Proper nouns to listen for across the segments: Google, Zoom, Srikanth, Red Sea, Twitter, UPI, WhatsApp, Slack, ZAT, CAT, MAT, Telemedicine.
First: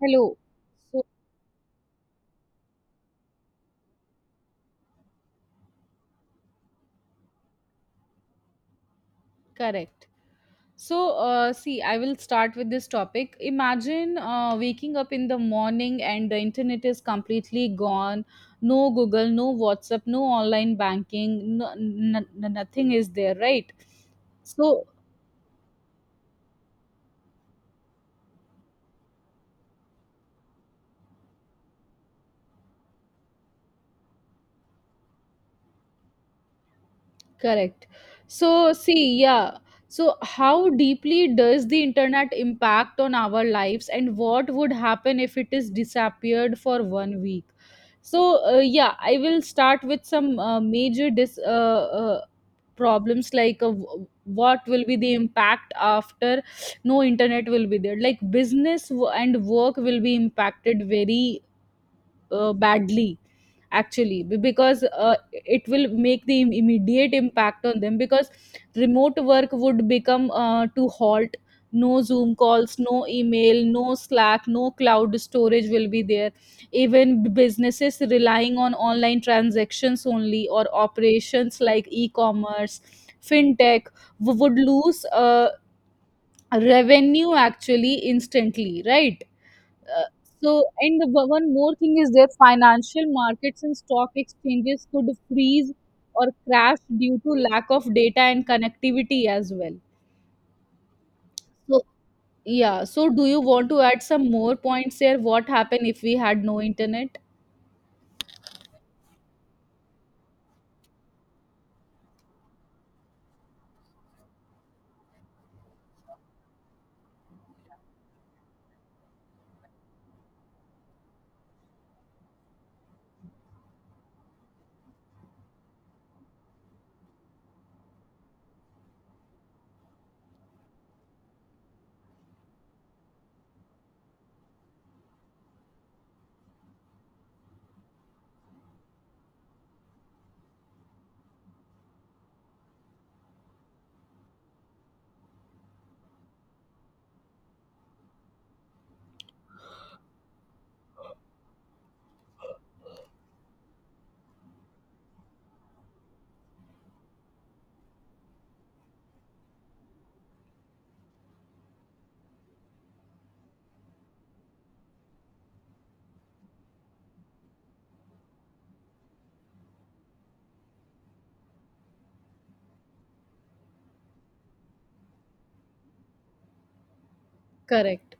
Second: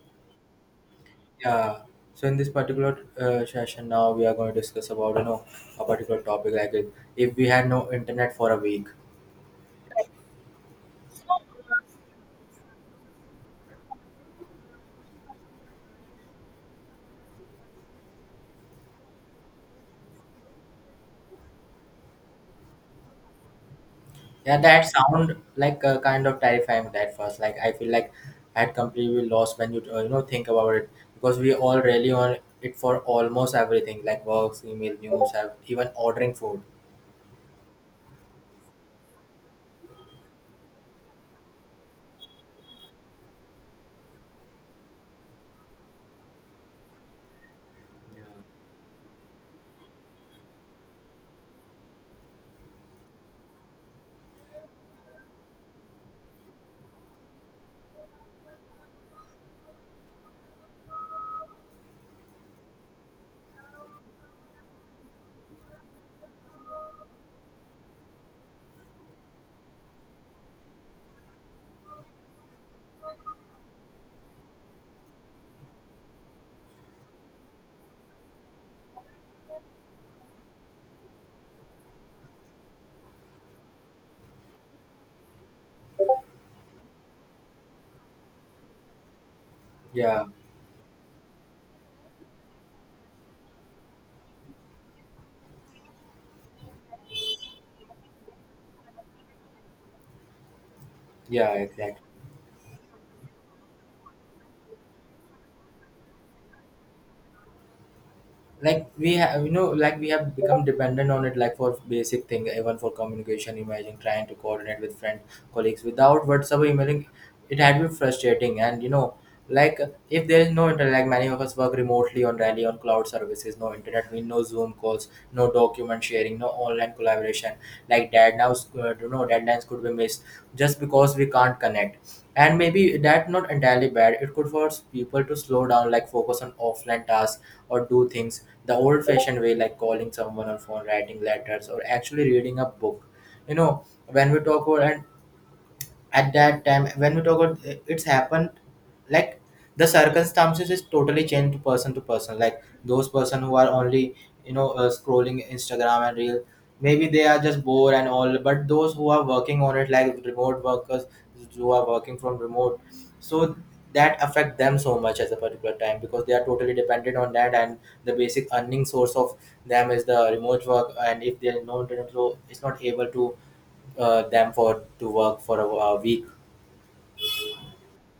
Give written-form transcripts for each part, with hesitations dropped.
Hello. So, Yeah. So in this particular session, now we are going to discuss about a particular topic, like if we had no internet for a week. correct. So, see, I will start with this topic. Imagine waking up in the morning and the internet is completely gone. No Google, no WhatsApp, no online banking, no, nothing is there, right? Yeah, that So, sound like kind of terrifying at first. Like I feel like I had completely lost when you you know think about it, because we all rely on it for almost everything like works, email, news, even ordering food. correct. So, see, yeah. So, how deeply does the internet impact on our lives, and what would happen if it is disappeared for 1 week? So, yeah, I will start with some problems like what will be the impact after no internet will be there. Like business w- and work will be impacted very badly actually because it will make the immediate impact on them because remote work would become to halt. No Zoom calls, no email, no Slack, no cloud storage will be there. Even businesses relying on online transactions only or operations like e-commerce, fintech would lose revenue actually instantly, right? uh, Yeah, so, one more thing is that financial markets and stock exchanges could freeze or crash due to lack of data and connectivity as well. yeah, So, exactly. yeah. So, do you want to add some more points here? What happened if we had no internet? Like we have, like we have become dependent on it, like for basic thing, even for communication. Imagine trying to coordinate with friend, colleagues without WhatsApp or emailing. It had been frustrating, and like if there is no internet, like many of us work remotely, on rally on cloud services, no internet we no Zoom calls, no document sharing, no online collaboration. Like deadlines you know deadlines could be missed just because we can't connect. And maybe that not entirely bad, it could force people to slow down, like focus on offline tasks or do things the old fashioned way, like calling someone on phone, writing letters, or actually reading a book. When we talk about, and at that time when we talk about it's happened. Like the circumstances is totally changed to person to person, like those person who are only scrolling Instagram and real, maybe they are just bored and all. But those who are working on it like remote workers, who are working from remote, so that affect them so much at a particular time because they are totally dependent on that. And the basic earning source of them is the remote work, and if they are not, so it's not able to them for to work for a week. Correct.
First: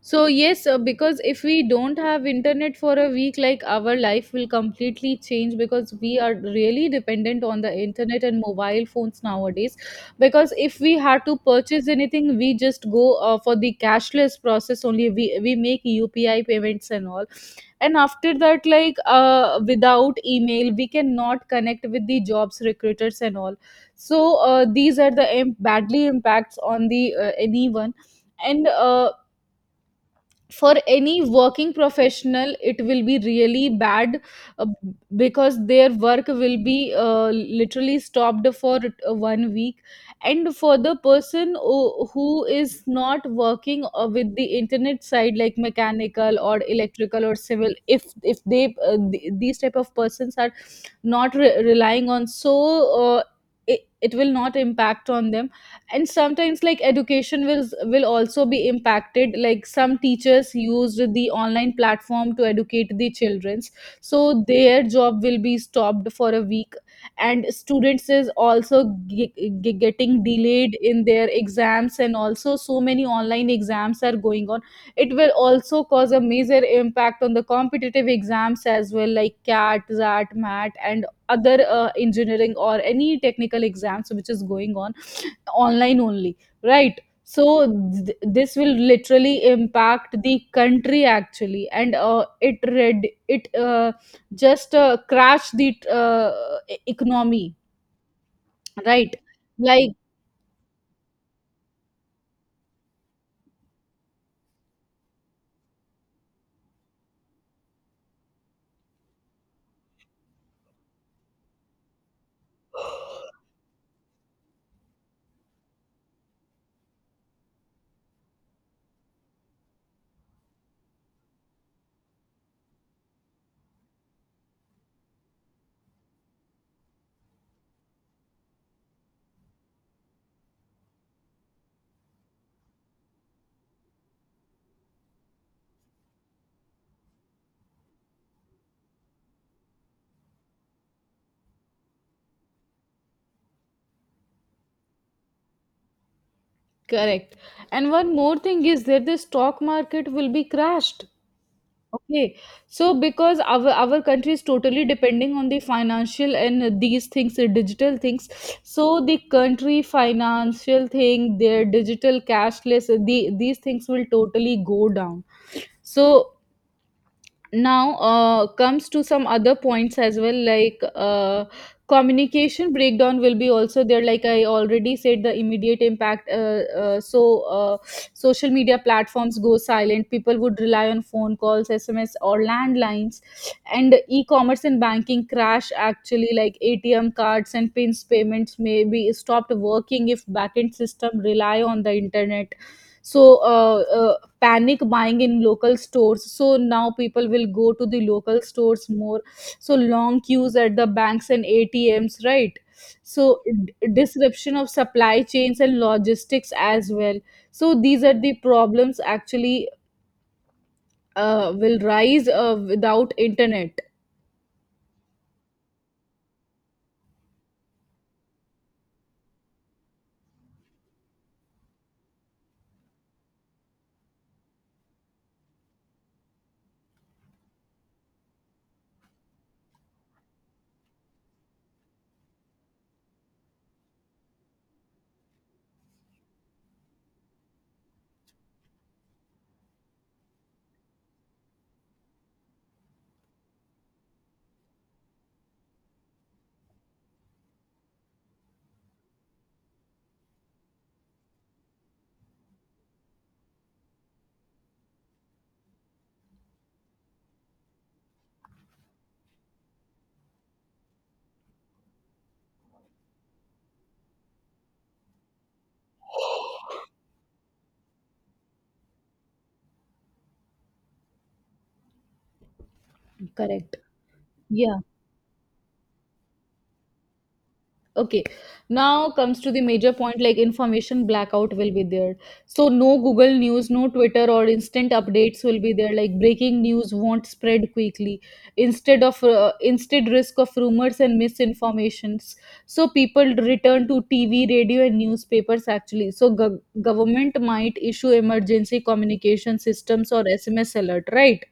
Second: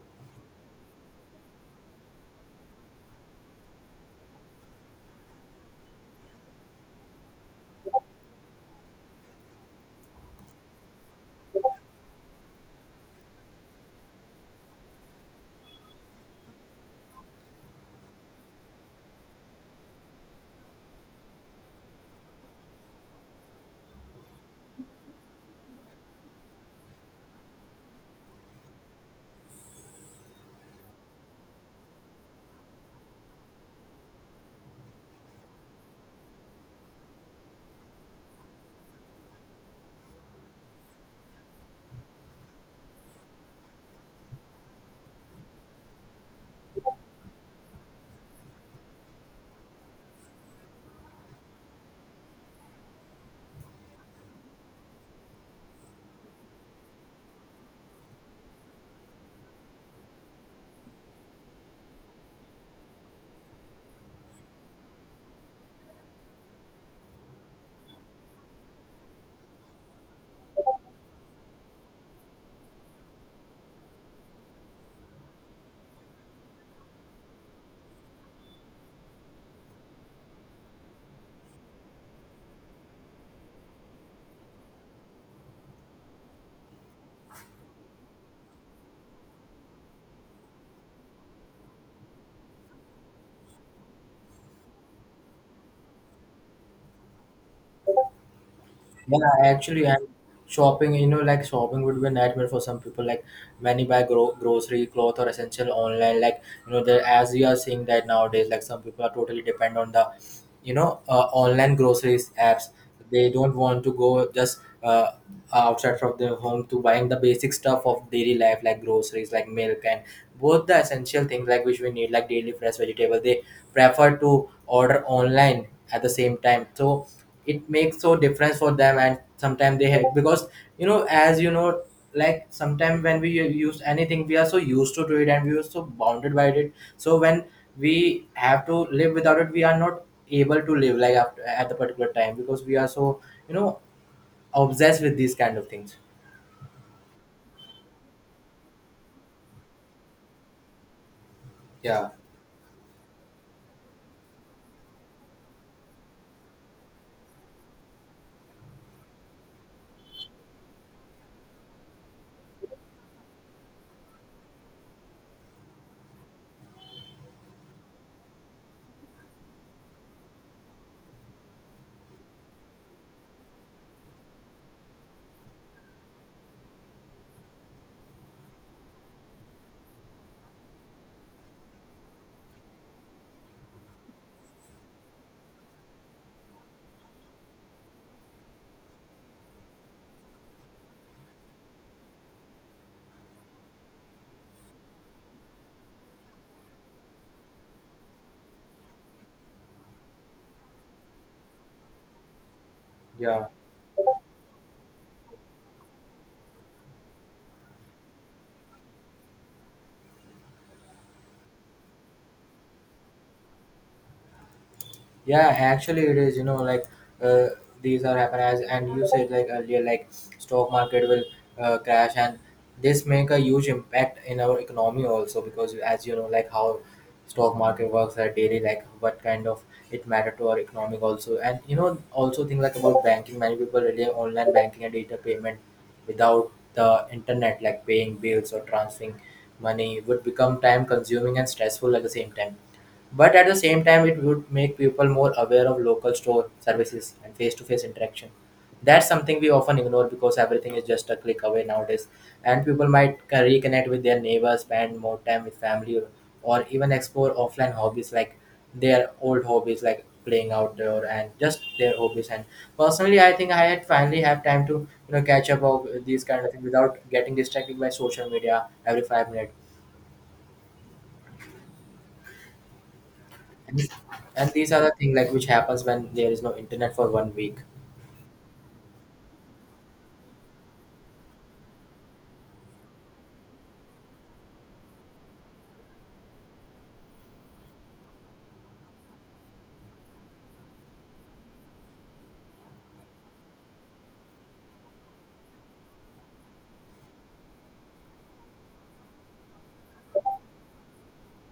So yes, because if we don't have internet for a week, like our life will completely change because we are really dependent on the internet and mobile phones nowadays. Because if we had to purchase anything, we just go for the cashless process only. We make UPI payments and all, and after that, like without email, we cannot connect with the jobs recruiters and all. So these are the badly impacts on the anyone and. For any working professional it will be really bad, uh, because their work will be literally stopped for 1 week. And for the person who is not working with the internet side, like mechanical or electrical or civil, if they these type of persons are not relying on, so uh, it, it will not impact on them. And sometimes like education will also be impacted, like some teachers used the online platform to educate the childrens, so their job will be stopped for a week. And students is also getting delayed in their exams, and also so many online exams are going on. It will also cause a major impact on the competitive exams as well, like CAT, ZAT, MAT and other engineering or any technical exams which is going on online only, right? So this will literally impact the country actually, and it read it just crash the economy, right? Yeah, actually, Like, I'm shopping. You know, like shopping would be a nightmare for some people. Like many buy grocery, cloth, or essential online. Like there as we are seeing that nowadays, like some people are totally depend on the, online groceries apps. They don't want to go just outside from their home to buying the basic stuff of daily life like groceries like milk and both the essential things like which we need, like daily fresh vegetable they prefer to order online at the same time. So it makes so difference for them. And sometimes they have because you know as you know like sometimes when we use anything we are so used to do it and we are so bounded by it. So when we have to live without it we are not able to live like after, at the particular time because we are so you know obsessed with these kind of things. correct. And one more thing is that the stock market will be crashed. Yeah, Okay, so because our country is totally depending on the financial and these things, digital things. So the country financial thing, their digital cashless, the these things will totally go down. So now comes to some other points as well, like communication breakdown will be also there. Like I already said the immediate impact, social media platforms go silent, people would rely on phone calls, SMS or landlines. And e-commerce and banking crash actually, like ATM cards and pins payments may be stopped working if backend system rely on the internet. So panic buying in local stores, so now people will go to the local stores more. So long queues at the banks and ATMs, right? So yeah. Disruption of supply chains and logistics as well. So these are the problems actually will rise without internet. Yeah, actually, it is. You know, like uh, these are happen as, and you said like earlier, like stock market will crash, and this make a huge impact in our economy also because as you know, like how stock market works at daily, like what kind of it matter to our economic also. And also think like about banking. Many people rely on online banking and data payment. Without the internet, like paying bills or transferring money would become time consuming and stressful at the same time. But at the same time, it would make people more aware of local store services and face to face interaction. That's something we often ignore because everything is just a click away nowadays. And people might reconnect with their neighbors, spend more time with family, or even explore offline hobbies like their old hobbies, like playing outdoor and just their hobbies. And personally, I think I had finally have time to catch up of these kind of things without getting distracted by social media every 5 minutes. Correct, And these yeah. are the thing like which happens when there is no internet for one week. Okay, now comes to the major point, like information blackout will be there. So, no Google News, no Twitter or instant updates will be there. Like breaking news won't spread quickly. Instead of instead risk of rumors and misinformations. So, people return to TV, radio and newspapers actually. So, government might issue emergency communication systems or SMS alert, right?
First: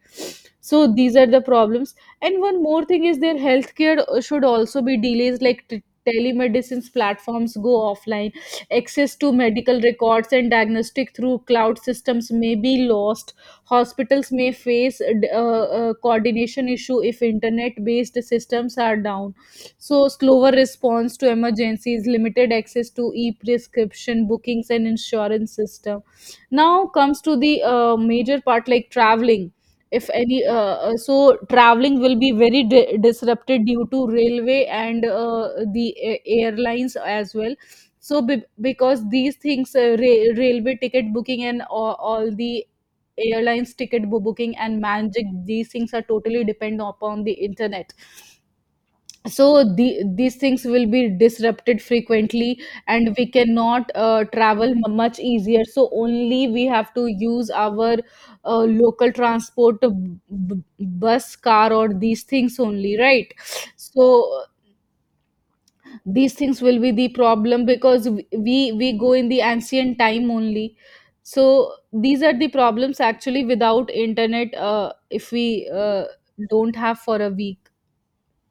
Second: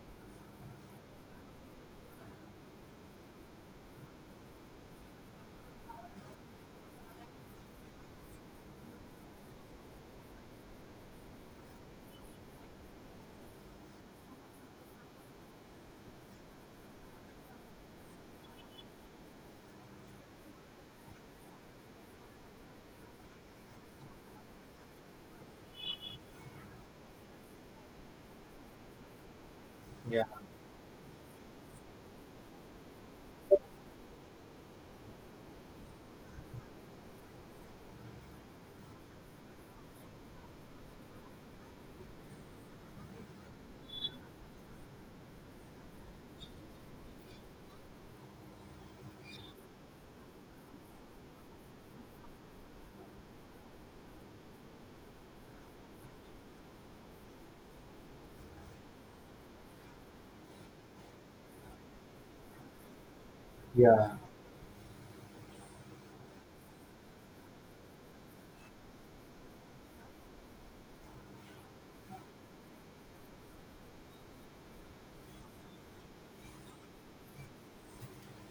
So, these are the problems. And one more thing is their healthcare should also be delays. Like telemedicine platforms go offline, access to medical records and diagnostic through cloud systems may be lost, hospitals may face coordination issue if internet based systems are down. So slower response to emergencies, limited access to e-prescription bookings and insurance system. Now comes to the major part, like traveling. If Yeah. any traveling will be very disrupted due to railway and airlines as well. So because these things, railway ticket booking and all the airlines ticket booking and magic, these things are totally depend upon the internet. So the, these things will be disrupted frequently, and we cannot travel much easier, so only we have to use our local transport, bus, car or these things only, right? Yeah. So these things will be the problem because we go in the ancient time only. So these are the problems actually without internet, if we don't have for a week.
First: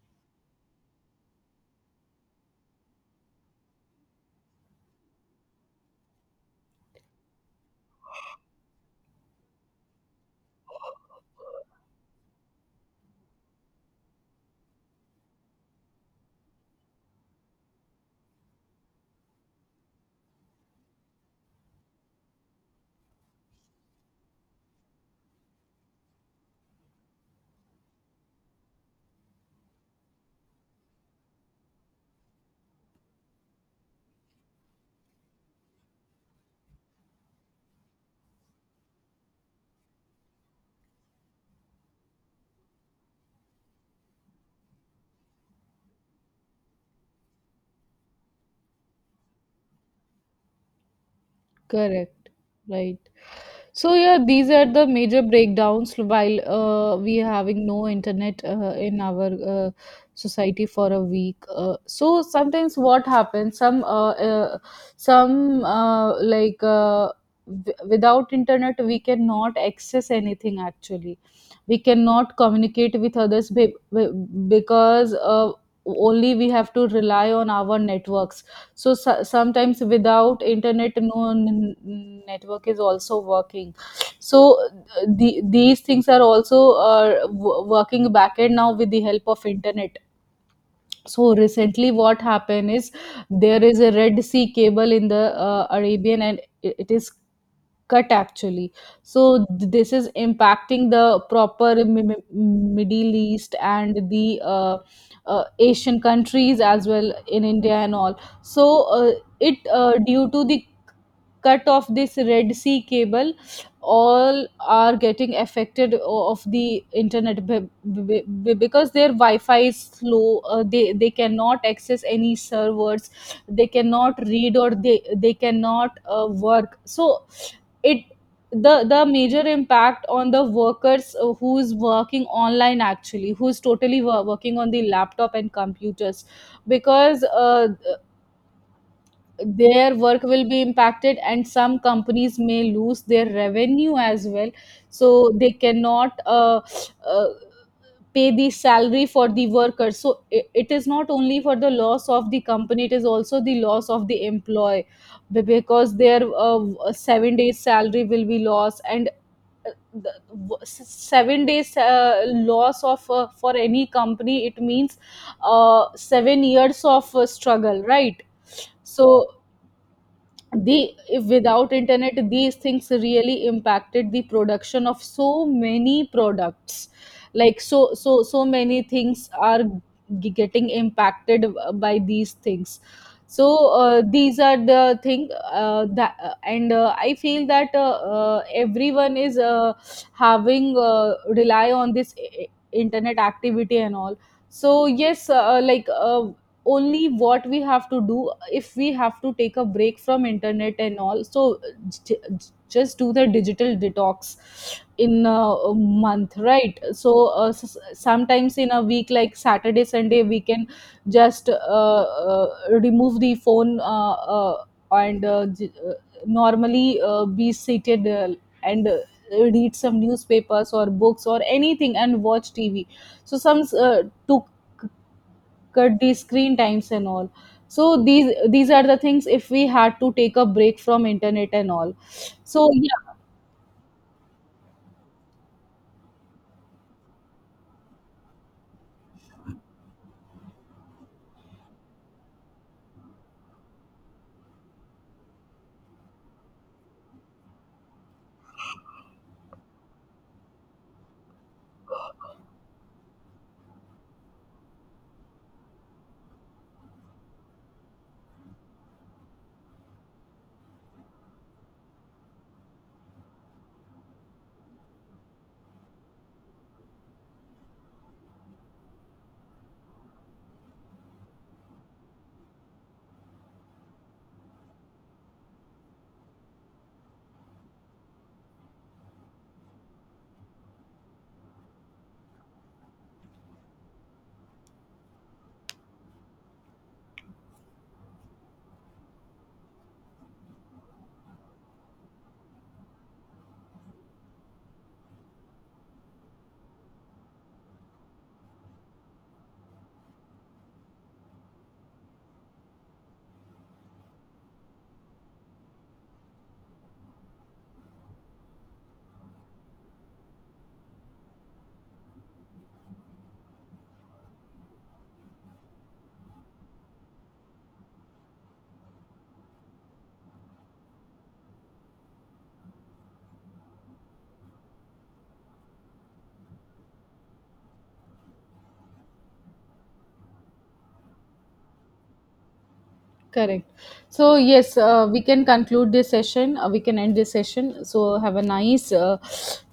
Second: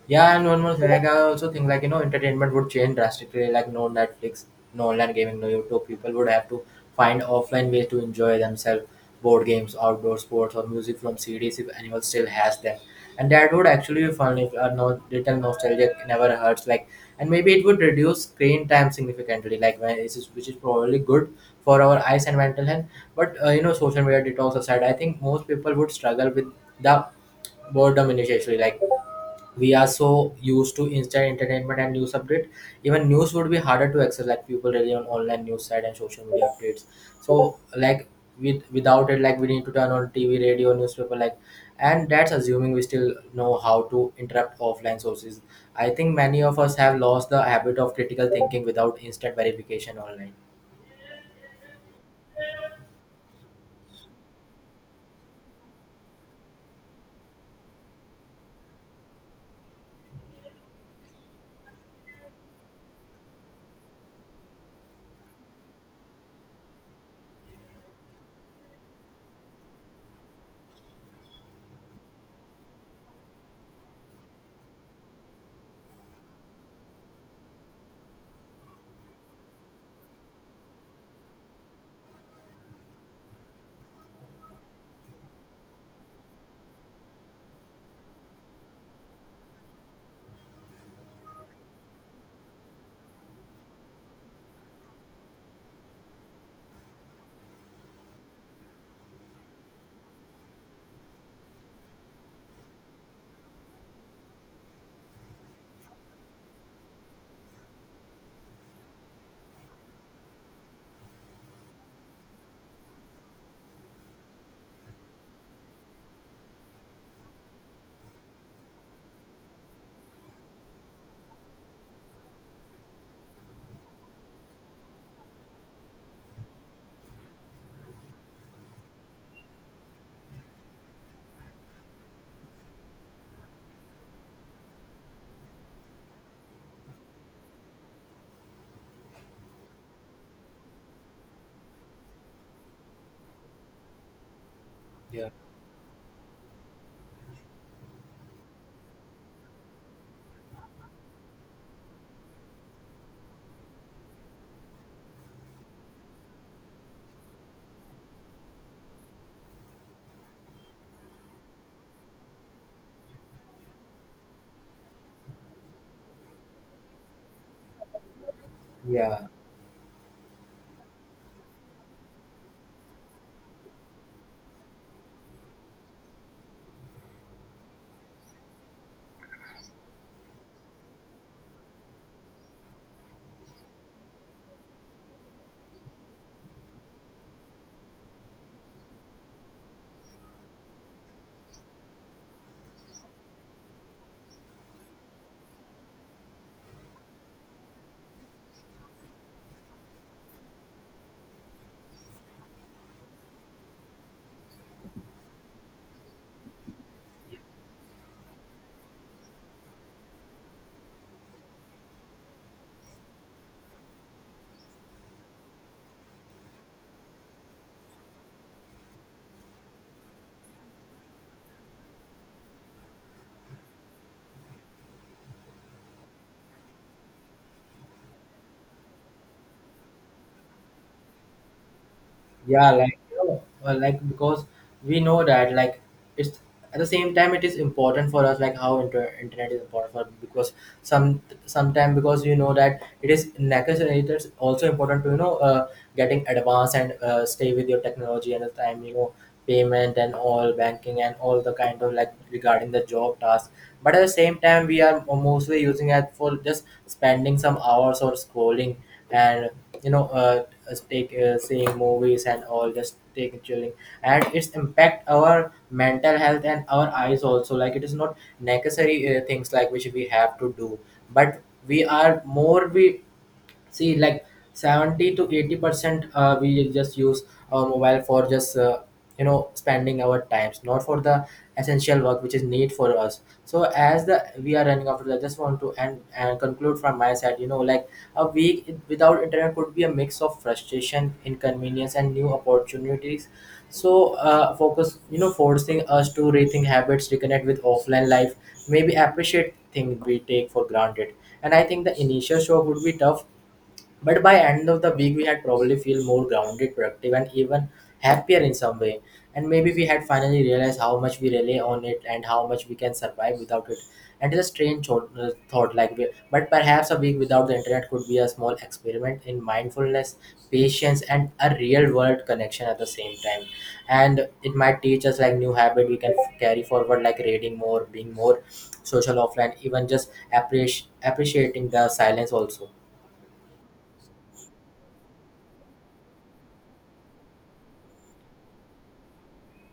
Yeah, and one more thing, like I also think like entertainment would change drastically. Like no Netflix, no online gaming, no YouTube. People would have to find offline ways to enjoy themselves, board games, outdoor sports, or music from CDs if anyone still has them. And that would actually be fun. If a no, little nostalgia never hurts. Like and maybe it would reduce screen time significantly. Like when it is, which is probably good for our eyes and mental health. But social media detox aside, I think most people would struggle with the boredom initially. Like we are so used to instant entertainment and news update. Even news would be harder to access, like people rely on online news site and social media updates. So like with without it, like we need to turn on TV, radio, newspaper. Like and that's assuming we still know how to interrupt offline sources. I think many of us have lost the habit of critical thinking without instant verification online. Correct. Right. So yeah, these are the major breakdowns while we having no internet in our society for a week. So sometimes what happens? Some uh, like uh, Without internet we cannot access anything. Actually, we cannot communicate with others because only we have to rely on our networks. So, so sometimes without internet, no network is also working. So the, these things are also working backend now with the help of internet. So recently what happened is there is a Red Sea cable in the Arabian, and it is cut actually. So this is impacting the proper Middle East and the Asian countries as well, in India and all. So uh, it due to the cut of this Red Sea cable, all are getting affected of the internet because their Wi-Fi is slow. Uh, they cannot access any servers, they cannot read, or they cannot work. So it, the major impact on the workers who's working online, actually who's totally working on the laptop and computers. Because their work will be impacted and some companies may lose their revenue as well, Yeah. so they cannot uh, pay the salary for the workers. So it is not only for the loss of the company, it is also the loss of the employee because their 7 days salary will be lost. And uh, 7 days loss of for any company, it means 7 years of struggle, right? Yeah. So the, if without internet these things really impacted the production of so many products, like so many things are getting impacted by these things. So these are the thing that and I feel that everyone is having rely on this internet activity and all. So yes, like only what we have to do, if we have to take a break from internet and all, so just do the digital detox in a month, right? So uh, sometimes in a week, like Saturday, Sunday, we can just remove the phone, and uh, j- uh, normally be seated, and read some newspapers or books or anything and watch TV. So some took, cut these screen times and all. So these are the things if we had to take a break from internet and all. So Yeah, like yeah, like because we know that like it's at the same time it is important for us, like how internet is important for because some sometime, because that it is necessary, it is also important to getting advanced and stay with your technology and the time, payment and all, banking and all the kind of like regarding the job task. But at the same time we are mostly using it for just spending some hours or scrolling, and just take seeing movies and all, just take chilling. And it's impact our mental health and our eyes also. Like it is not necessary things like which we have to do. But we are more we see like 70 to 80% we just use our mobile for just spending our times, not for the essential work which is need for us. So as the we are running after that, I just want to end and conclude from my side. Like a week without internet could be a mix of frustration, inconvenience, and new opportunities. So focus you know forcing us to rethink habits, reconnect with offline life, maybe appreciate things we take for granted. And I think the initial shock would be tough, but by end of the week we had probably feel more grounded, productive, and even happier in some way. And maybe we had finally realized how much we rely on it and how much we can survive without it. And it's a strange thought like we, but perhaps a week without the internet could be a small experiment in mindfulness, patience, and a real world connection at the same time. And it might teach us like new habit we can carry forward, like reading more, being more social offline, even just appreciating the silence also. correct. So yes, we can conclude this session, we can end this session. So have a nice,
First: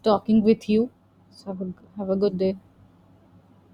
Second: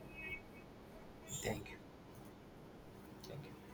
talking with you. So Thank you. have a good day. Thank you.